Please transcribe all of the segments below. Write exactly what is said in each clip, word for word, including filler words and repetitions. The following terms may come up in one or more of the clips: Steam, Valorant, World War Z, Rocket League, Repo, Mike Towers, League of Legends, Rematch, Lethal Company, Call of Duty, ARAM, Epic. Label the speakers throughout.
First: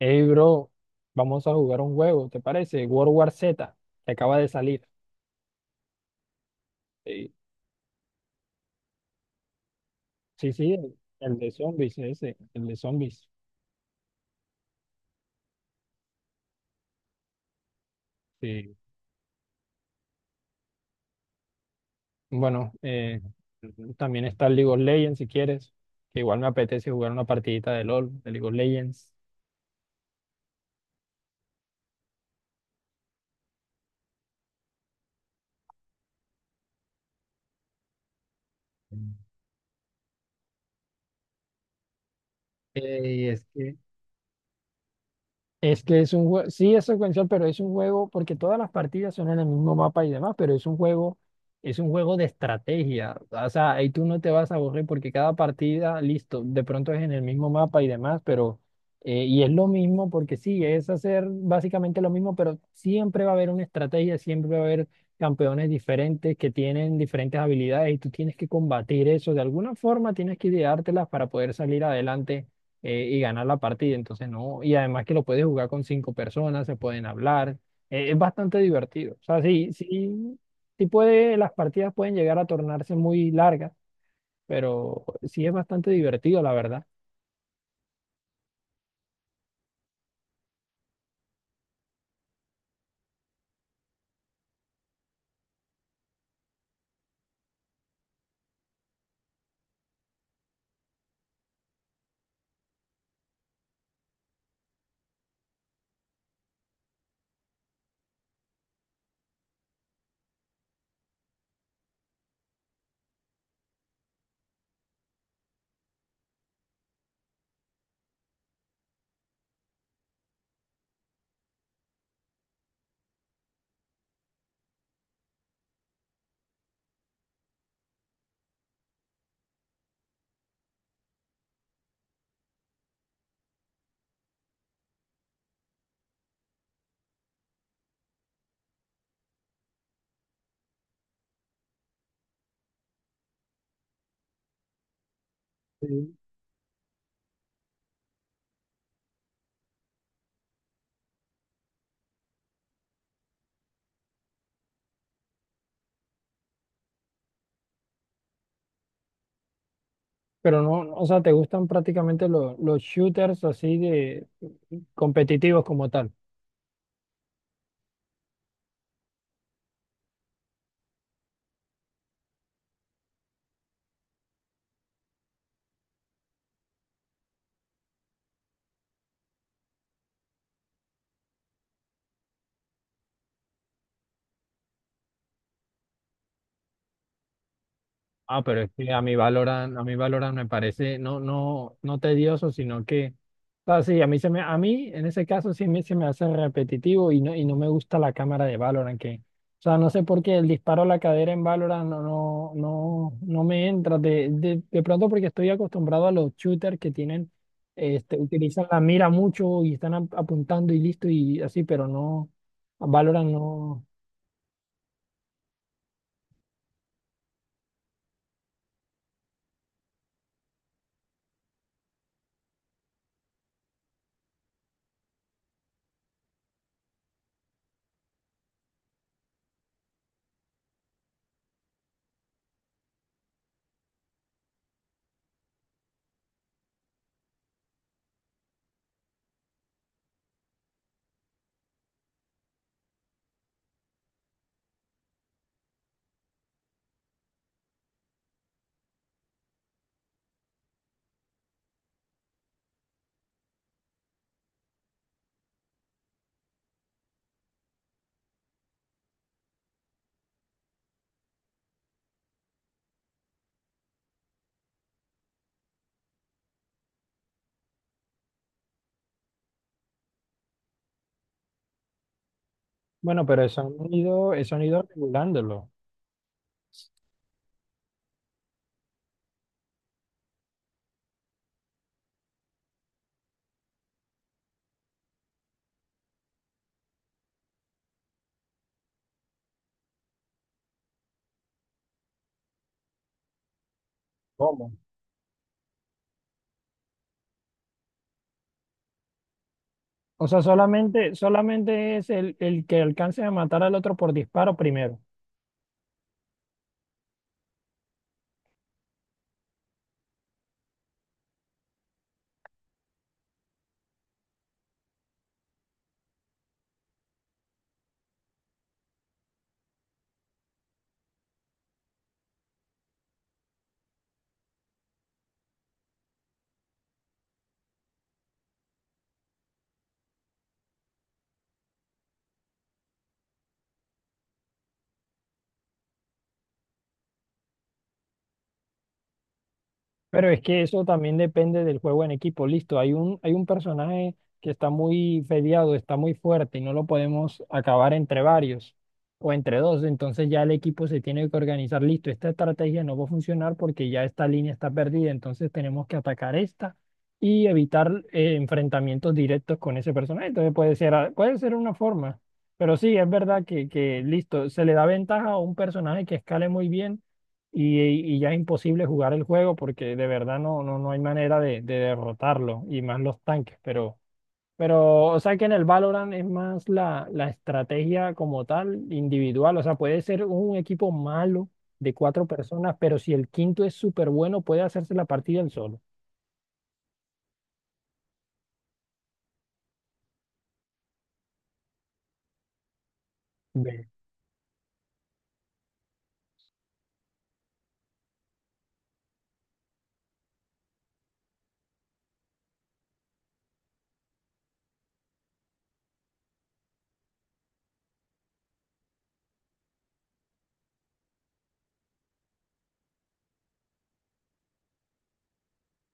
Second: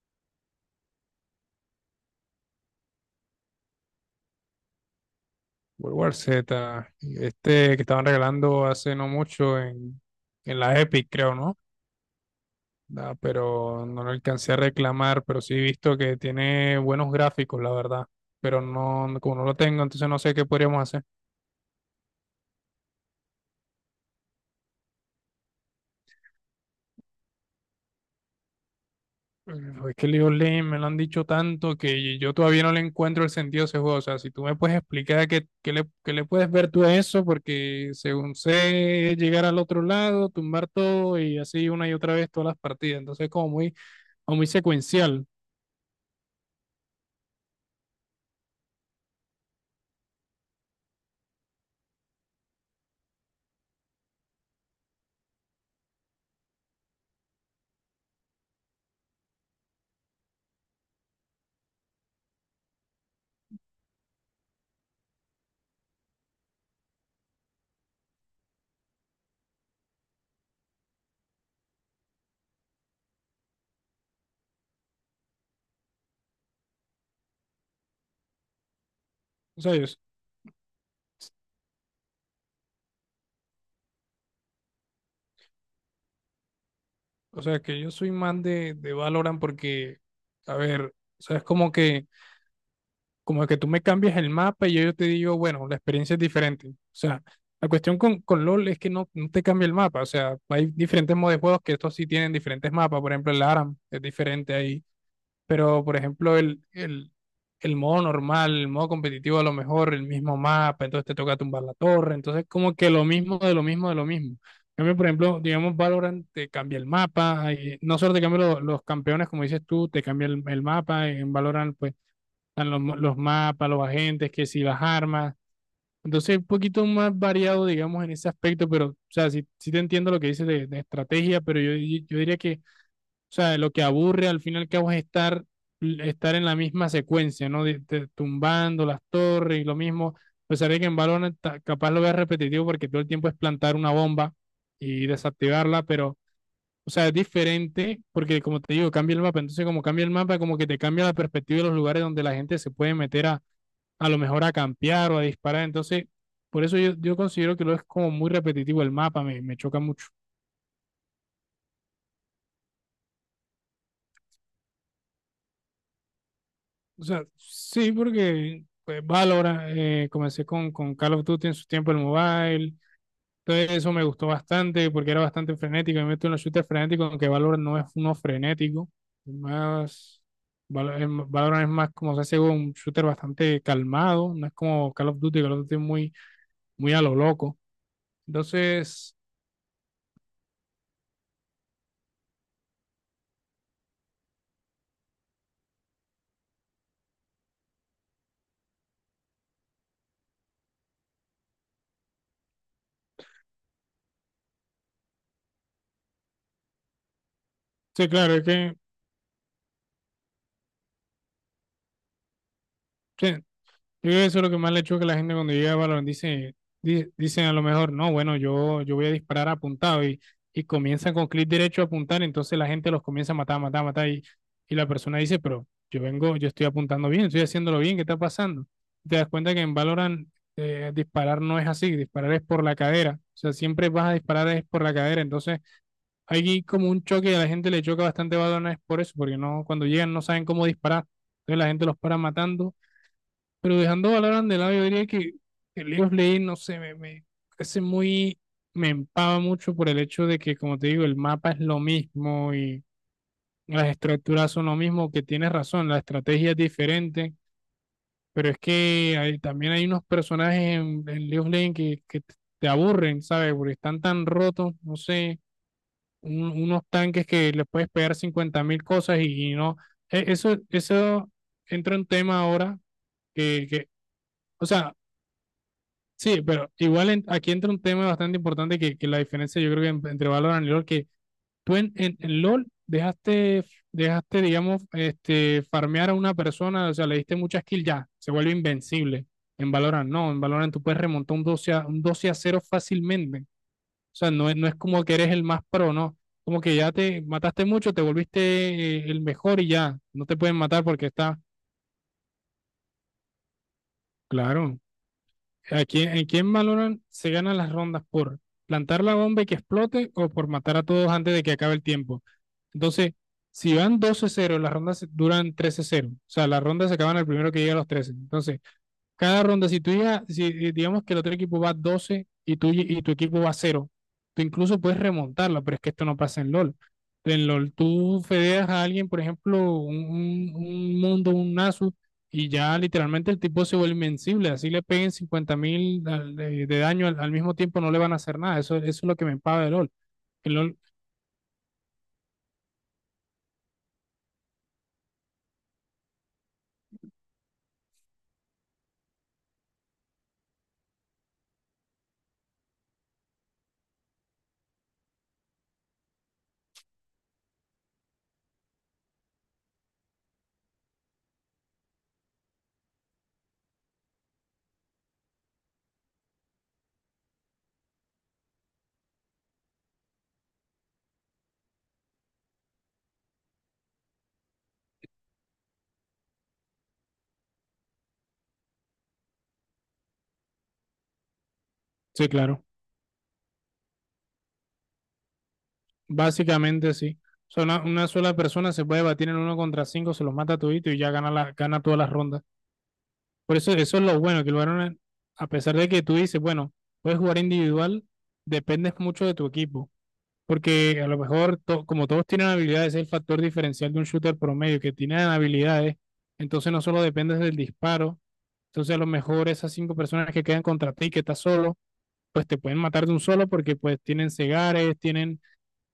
Speaker 1: Hey, bro, vamos a jugar un juego, ¿te parece? World War Z, que acaba de salir.
Speaker 2: World War Z,
Speaker 1: Sí,
Speaker 2: este que estaban regalando hace no mucho en,
Speaker 1: sí,
Speaker 2: en
Speaker 1: sí,
Speaker 2: la
Speaker 1: el,
Speaker 2: Epic, creo,
Speaker 1: el de
Speaker 2: ¿no?
Speaker 1: zombies, ese, el de
Speaker 2: Ah,
Speaker 1: zombies.
Speaker 2: pero no lo alcancé a reclamar, pero sí he visto que tiene buenos gráficos, la verdad. Pero
Speaker 1: Sí.
Speaker 2: no, no- como no lo tengo, entonces no sé qué podríamos hacer.
Speaker 1: Bueno, eh, también está el League of Legends, si quieres, que igual me apetece jugar una partidita de L O L, de League of Legends.
Speaker 2: Pero Es que League of Legends me lo han dicho tanto que yo todavía no le encuentro el sentido a ese juego. O sea, si tú me puedes explicar qué, qué le, qué le puedes ver tú a eso, porque según
Speaker 1: Mm.
Speaker 2: sé, es llegar al otro lado, tumbar todo y así una y otra vez todas las partidas.
Speaker 1: Eh, y
Speaker 2: Entonces,
Speaker 1: es
Speaker 2: como muy
Speaker 1: que
Speaker 2: o muy secuencial.
Speaker 1: Es que es un juego, sí es secuencial, pero es un juego, porque todas las partidas son en el mismo mapa y demás, pero es un juego, es un juego de estrategia. O sea, ahí tú no te vas a aburrir porque cada partida, listo, de pronto es en el mismo mapa y demás, pero, eh, y es lo mismo porque sí, es hacer básicamente lo mismo, pero siempre va a haber una estrategia, siempre va a haber campeones diferentes que tienen diferentes habilidades y tú tienes que combatir eso. De alguna forma tienes que ideártelas para poder salir adelante eh, y ganar la partida. Entonces, no. Y además que lo puedes jugar con cinco personas, se pueden hablar. Eh, es bastante divertido. O sea,
Speaker 2: O
Speaker 1: sí,
Speaker 2: sea, yo- s-
Speaker 1: sí, sí puede, las partidas pueden llegar a tornarse muy largas, pero sí es bastante divertido, la verdad.
Speaker 2: o sea que yo soy más de, de, Valorant porque, a ver, o sea, es como que, como que, tú me cambias el mapa y yo, yo te digo, bueno, la experiencia es diferente. O sea, la cuestión con, con LOL es que no, no te cambia el mapa. O sea, hay diferentes modos de juegos que estos sí tienen diferentes mapas. Por ejemplo, el A R A M es diferente ahí. Pero, por ejemplo, el, el, el modo normal, el modo competitivo, a lo mejor el mismo mapa, entonces te toca tumbar la torre, entonces como que lo mismo de lo mismo de lo mismo. En cambio, por ejemplo, digamos, Valorant te cambia el mapa, ahí no solo te cambia lo- los campeones, como dices tú, te cambia el, el, mapa, en Valorant pues están los, mo- los mapas, los agentes, que si las armas, entonces un poquito más variado, digamos, en ese aspecto, pero, o sea, sí, sí te entiendo lo que dices de, de, estrategia, pero yo, di- yo diría que o sea, lo que aburre al final que vas a estar, estar en la misma secuencia, ¿no? De- de- tumbando las torres y lo mismo. A pesar de que en Valorant ta- capaz lo veas repetitivo porque todo el tiempo es plantar una bomba y desactivarla, pero,
Speaker 1: Sí.
Speaker 2: o sea, es diferente porque, como te digo, cambia el mapa. Entonces, como cambia el mapa, como que te cambia la perspectiva de los lugares donde la gente se puede meter a, a lo mejor a campear o a disparar. Entonces, por eso yo, yo, considero que lo es como muy repetitivo el mapa, me, me choca mucho.
Speaker 1: Pero no, no, o sea, te gustan prácticamente lo- los shooters así de competitivos como tal.
Speaker 2: O sea, sí, porque pues, Valorant, eh, comencé con, con Call of Duty en su tiempo el mobile. Entonces eso me gustó bastante porque era bastante frenético. Me meto en los shooters frenéticos, aunque Valorant no es uno frenético. Es más, Val- es m- Valorant es más como se hace un shooter bastante calmado. No es como Call of Duty, Call of Duty es muy, muy a lo loco.
Speaker 1: Ah, pero es que a
Speaker 2: Entonces,
Speaker 1: mí Valorant, a mí Valorant me parece no, no, no tedioso, sino que, o sea, sí, a mí se me, a mí en ese caso sí me, se me hace repetitivo y no, y no me gusta la cámara de Valorant, que, o sea, no sé por qué el disparo a la cadera en Valorant no, no, no, no me entra, de, de, de pronto porque estoy acostumbrado a los shooters que tienen,
Speaker 2: sí,
Speaker 1: este,
Speaker 2: claro, es
Speaker 1: utilizan
Speaker 2: que
Speaker 1: la mira mucho y están ap- apuntando y listo y así, pero no, a
Speaker 2: sí,
Speaker 1: Valorant
Speaker 2: Yo
Speaker 1: no,
Speaker 2: creo que eso es lo que más le choca a la gente cuando llega a Valorant. Dice, di- dicen a lo mejor, no, bueno, yo, yo, voy a disparar apuntado y, y comienzan con clic derecho a apuntar, entonces la gente los comienza a matar, matar, matar y, y la persona dice, pero yo vengo, yo estoy apuntando bien, estoy haciéndolo bien, ¿qué está pasando? Te das cuenta que en Valorant eh, disparar no es así, disparar es por la cadera, o sea, siempre vas a disparar es por la cadera, entonces hay como un choque y a la gente le choca bastante Valorant es por eso, porque no, cuando llegan no saben cómo disparar, entonces la gente los para matando pero dejando Valorant de lado, yo diría que el League of Legends, no sé, me, me, parece muy, me empava mucho por el hecho de que, como te digo, el mapa es lo mismo y las estructuras son lo mismo, que tienes razón, la estrategia es diferente, pero es que hay- también hay unos personajes en, en, League of Legends que, que t- te aburren, ¿sabes? Porque están tan rotos, no sé, un- unos tanques que les puedes pegar cincuenta mil cosas y, y, no. e- Eso, eso entra en tema ahora
Speaker 1: bueno, pero eso
Speaker 2: que, que,
Speaker 1: han ido, eso han
Speaker 2: o
Speaker 1: ido
Speaker 2: sea,
Speaker 1: regulándolo.
Speaker 2: sí, pero igual en- aquí entra un tema bastante importante que, que la diferencia yo creo que en- entre Valorant y LoL, que tú en, en, en LoL dejaste, dejaste, digamos, este, farmear a una persona, o sea, le diste muchas kills ya, se vuelve invencible. En Valorant no, en Valorant tú puedes remontar un doce a, un doce a cero fácilmente. O sea, no es, no
Speaker 1: ¿Cómo?
Speaker 2: es como que eres el más pro, no. Como que ya te mataste mucho, te volviste eh, el mejor y ya, no
Speaker 1: O
Speaker 2: te
Speaker 1: sea,
Speaker 2: pueden matar porque
Speaker 1: solamente,
Speaker 2: está,
Speaker 1: solamente es el, el que alcance a matar al otro por disparo
Speaker 2: claro.
Speaker 1: primero.
Speaker 2: Aquí en quién valoran se ganan las rondas por plantar la bomba y que explote o por matar a todos antes de que acabe el tiempo. Entonces, si van doce cero, las rondas duran trece cero. O sea, las rondas se acaban al primero que llega a los trece. Entonces, cada ronda, si tú llegas, si eh, digamos que el otro equipo va doce y, tú, y tu equipo va cero tú incluso puedes remontarla, pero es que esto no pasa en LOL. En LOL, tú fedeas a alguien, por ejemplo, un, un- mundo, un Nasus, y ya literalmente el tipo se vuelve invencible. Así le peguen cincuenta mil de, de, daño al, al mismo tiempo, no le van a hacer nada. Eso, eso es lo que me paga de LOL.
Speaker 1: Pero es
Speaker 2: El
Speaker 1: que
Speaker 2: LOL,
Speaker 1: eso también depende del juego en equipo. Listo, hay un, hay un personaje que está muy peleado, está muy fuerte y no lo podemos acabar entre varios o entre dos. Entonces ya el equipo se tiene que organizar. Listo, esta estrategia no va a funcionar porque ya esta línea está perdida. Entonces tenemos que atacar esta y evitar eh, enfrentamientos directos con ese personaje. Entonces puede ser, a- puede ser una forma. Pero sí, es verdad que, que listo, se le da ventaja a un personaje que escale muy bien y, y ya es imposible jugar el juego porque de verdad no, no, no hay manera de, de derrotarlo y más los tanques, pero, pero o sea que en el Valorant es más la, la estrategia como tal, individual, o sea, puede ser un equipo malo de cuatro
Speaker 2: sí, claro,
Speaker 1: personas, pero si el quinto es súper bueno, puede hacerse la partida él solo.
Speaker 2: básicamente sí. O sea, una, una sola persona se puede batir en uno contra cinco, se los mata a todito y ya gana, la, gana todas las rondas. Por eso,
Speaker 1: Ve.
Speaker 2: eso es lo bueno, que el Barcelona, a pesar de que tú dices, bueno, puedes jugar individual, dependes mucho de tu equipo. Porque a lo mejor, to- como todos tienen habilidades, es el factor diferencial de un shooter promedio, que tienen habilidades, entonces no solo dependes del disparo, entonces a lo mejor esas cinco personas que quedan contra ti, que estás solo, pues te pueden matar de un solo porque pues tienen cegares, tienen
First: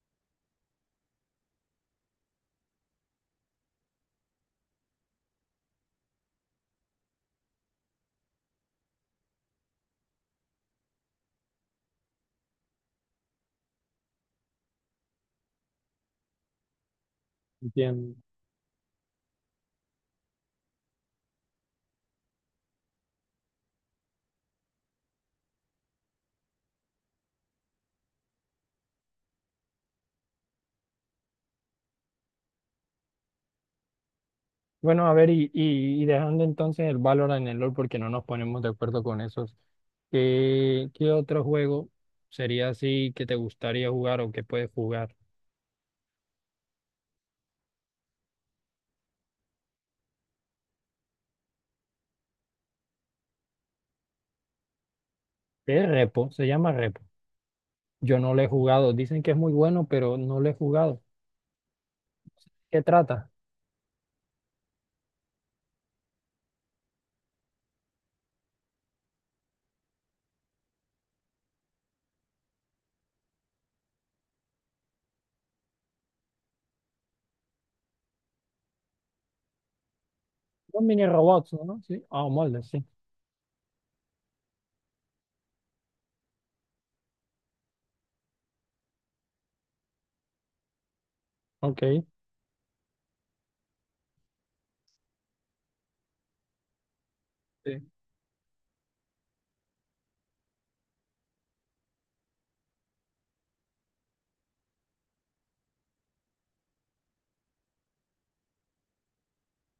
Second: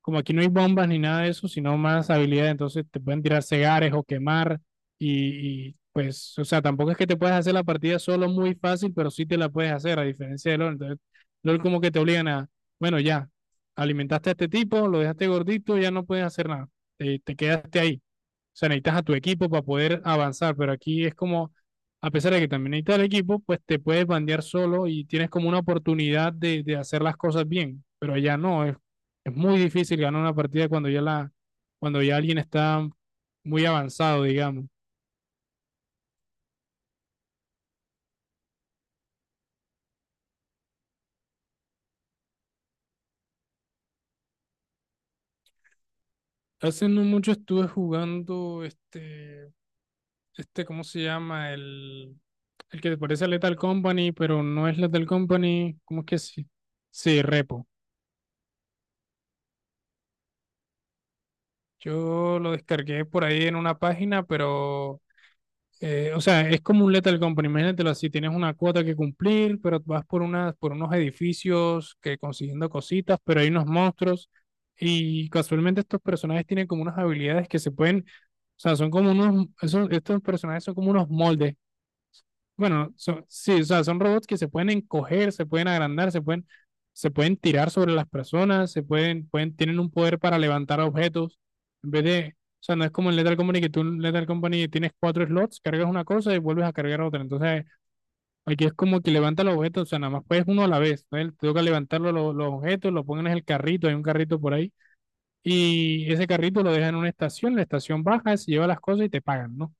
Speaker 2: como aquí no hay bombas ni nada de eso, sino más habilidades, entonces te pueden tirar cegares o quemar y, y, pues, o sea, tampoco es que te puedas hacer la partida solo muy fácil, pero sí te la puedes hacer, a diferencia de LOL. Entonces, LOL como que te obligan a, bueno, ya, alimentaste a este tipo, lo dejaste gordito, ya no puedes hacer nada, te, te, quedaste ahí.
Speaker 1: Entiendo.
Speaker 2: O sea, necesitas a tu equipo para poder avanzar, pero aquí es como, a pesar de que también necesitas el equipo, pues te puedes bandear solo y tienes como una oportunidad de, de hacer las cosas bien, pero allá no, es, es muy difícil ganar una partida cuando ya la, cuando ya alguien está muy avanzado, digamos.
Speaker 1: Bueno, a ver, y, y, y dejando entonces el Valorant en el LoL porque no nos ponemos de acuerdo con esos, ¿qué, qué otro juego sería así que te gustaría jugar o que puedes jugar?
Speaker 2: Hace no mucho estuve jugando este, este, ¿cómo se llama? El, el que te parece a Lethal Company, pero no es Lethal Company,
Speaker 1: Es
Speaker 2: ¿cómo es que
Speaker 1: Repo, se
Speaker 2: sí?
Speaker 1: llama Repo.
Speaker 2: Sí, Repo.
Speaker 1: Yo no lo he jugado, dicen que es muy bueno, pero no lo he jugado.
Speaker 2: Yo lo
Speaker 1: ¿Qué
Speaker 2: descargué por
Speaker 1: trata?
Speaker 2: ahí en una página, pero, eh, o sea, es como un Lethal Company, imagínatelo así, tienes una cuota que cumplir, pero vas por unas, por unos edificios que consiguiendo cositas, pero hay unos monstruos y casualmente estos personajes tienen como unas habilidades que se pueden, o sea, son como unos, esos- estos personajes son
Speaker 1: Son
Speaker 2: como
Speaker 1: mini
Speaker 2: unos
Speaker 1: robots,
Speaker 2: moldes
Speaker 1: ¿no? Sí, ah, moldes, sí.
Speaker 2: bueno, son, sí, o sea, son robots que se pueden encoger, se pueden agrandar, se pueden, se pueden tirar sobre las personas, se pueden, pueden, tienen un poder para levantar objetos. En vez
Speaker 1: Ok.
Speaker 2: de, o sea, no es como en Lethal Company que tú en Lethal Company tienes cuatro slots, cargas una cosa y vuelves a cargar otra. Entonces,
Speaker 1: Sí.
Speaker 2: aquí es como que levanta los objetos, o sea, nada más puedes uno a la vez. ¿No? Te toca levantar los, los, objetos, lo ponen en el carrito, hay un carrito por ahí, y ese carrito lo dejan en una estación, la estación baja, se lleva las cosas y te pagan, ¿no?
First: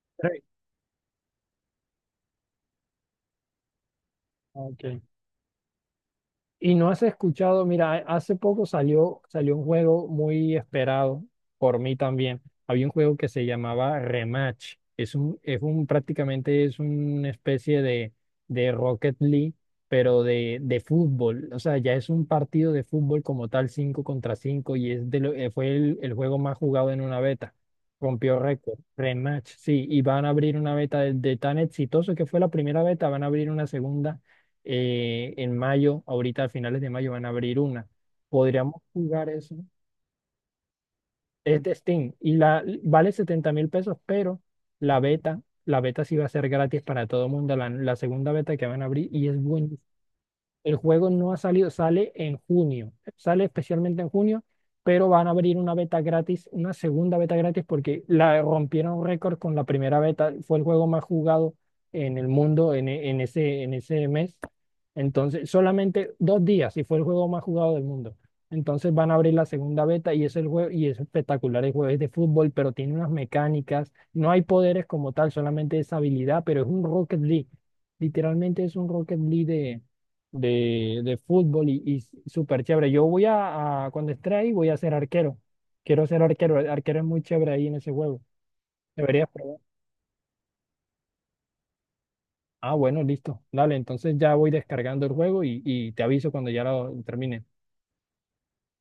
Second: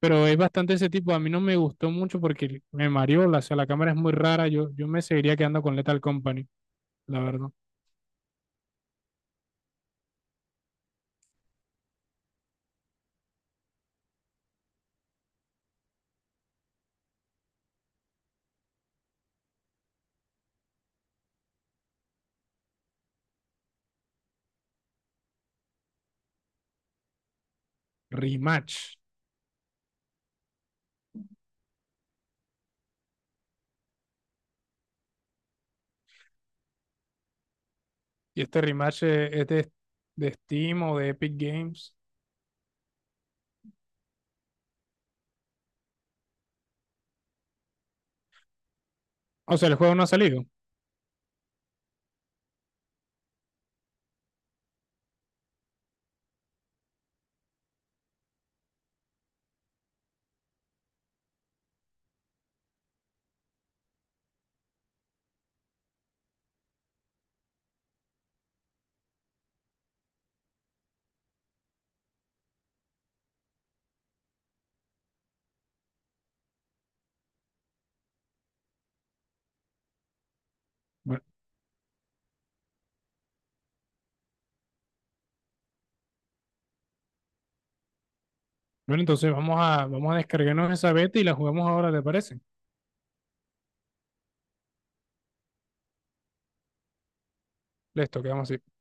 Speaker 2: Pero es
Speaker 1: Tre-
Speaker 2: bastante ese tipo. A mí no me gustó mucho porque me mareó. la- O sea, la cámara es muy rara. Yo,
Speaker 1: Ok.
Speaker 2: yo me seguiría quedando con Lethal Company,
Speaker 1: Y no has
Speaker 2: la verdad.
Speaker 1: escuchado, mira, hace poco salió, salió un juego muy esperado por mí también. Había un juego que se llamaba Rematch. Es un, es un, prácticamente es una especie de, de Rocket League, pero de, de fútbol. O sea, ya es un partido de fútbol como tal, cinco contra cinco y es de lo- eh, fue el, el juego más jugado en una beta. Rompió récord.
Speaker 2: Rematch.
Speaker 1: Rematch, sí. Y van a abrir una beta de, de tan exitoso que fue la primera beta, van a abrir una segunda eh, en mayo, ahorita a finales de mayo van a abrir una.
Speaker 2: Y este
Speaker 1: Podríamos
Speaker 2: rematch
Speaker 1: jugar
Speaker 2: es, es
Speaker 1: eso.
Speaker 2: de, de Steam o de Epic
Speaker 1: Es de
Speaker 2: Games.
Speaker 1: Steam y la vale setenta mil pesos, pero la beta, la beta sí va a ser gratis para todo el mundo, la, la segunda beta que van a abrir y es
Speaker 2: O
Speaker 1: buena.
Speaker 2: sea, el juego no ha salido.
Speaker 1: El juego no ha salido, sale en junio, sale especialmente en junio, pero van a abrir una beta gratis, una segunda beta gratis, porque la rompieron récord con la primera beta. Fue el juego más jugado en el mundo en, e- en ese, en ese mes. Entonces, solamente dos días y fue el juego más jugado del mundo. Entonces van a abrir la segunda beta y es el juego y es espectacular el juego, es de fútbol, pero tiene unas mecánicas, no hay poderes como tal, solamente es habilidad, pero es un Rocket League. Literalmente es un Rocket League de, de, de
Speaker 2: Bueno,
Speaker 1: fútbol y, y súper chévere. Yo voy a, a- cuando esté ahí, voy a ser arquero. Quiero ser arquero. El arquero es muy chévere ahí en ese juego.
Speaker 2: bueno,
Speaker 1: Deberías
Speaker 2: entonces vamos
Speaker 1: probar.
Speaker 2: a, vamos a descargarnos esa beta y la jugamos ahora, ¿te parece?
Speaker 1: Ah, bueno, listo. Dale, entonces ya voy descargando el juego y, y te aviso cuando ya lo termine.
Speaker 2: Listo, quedamos así.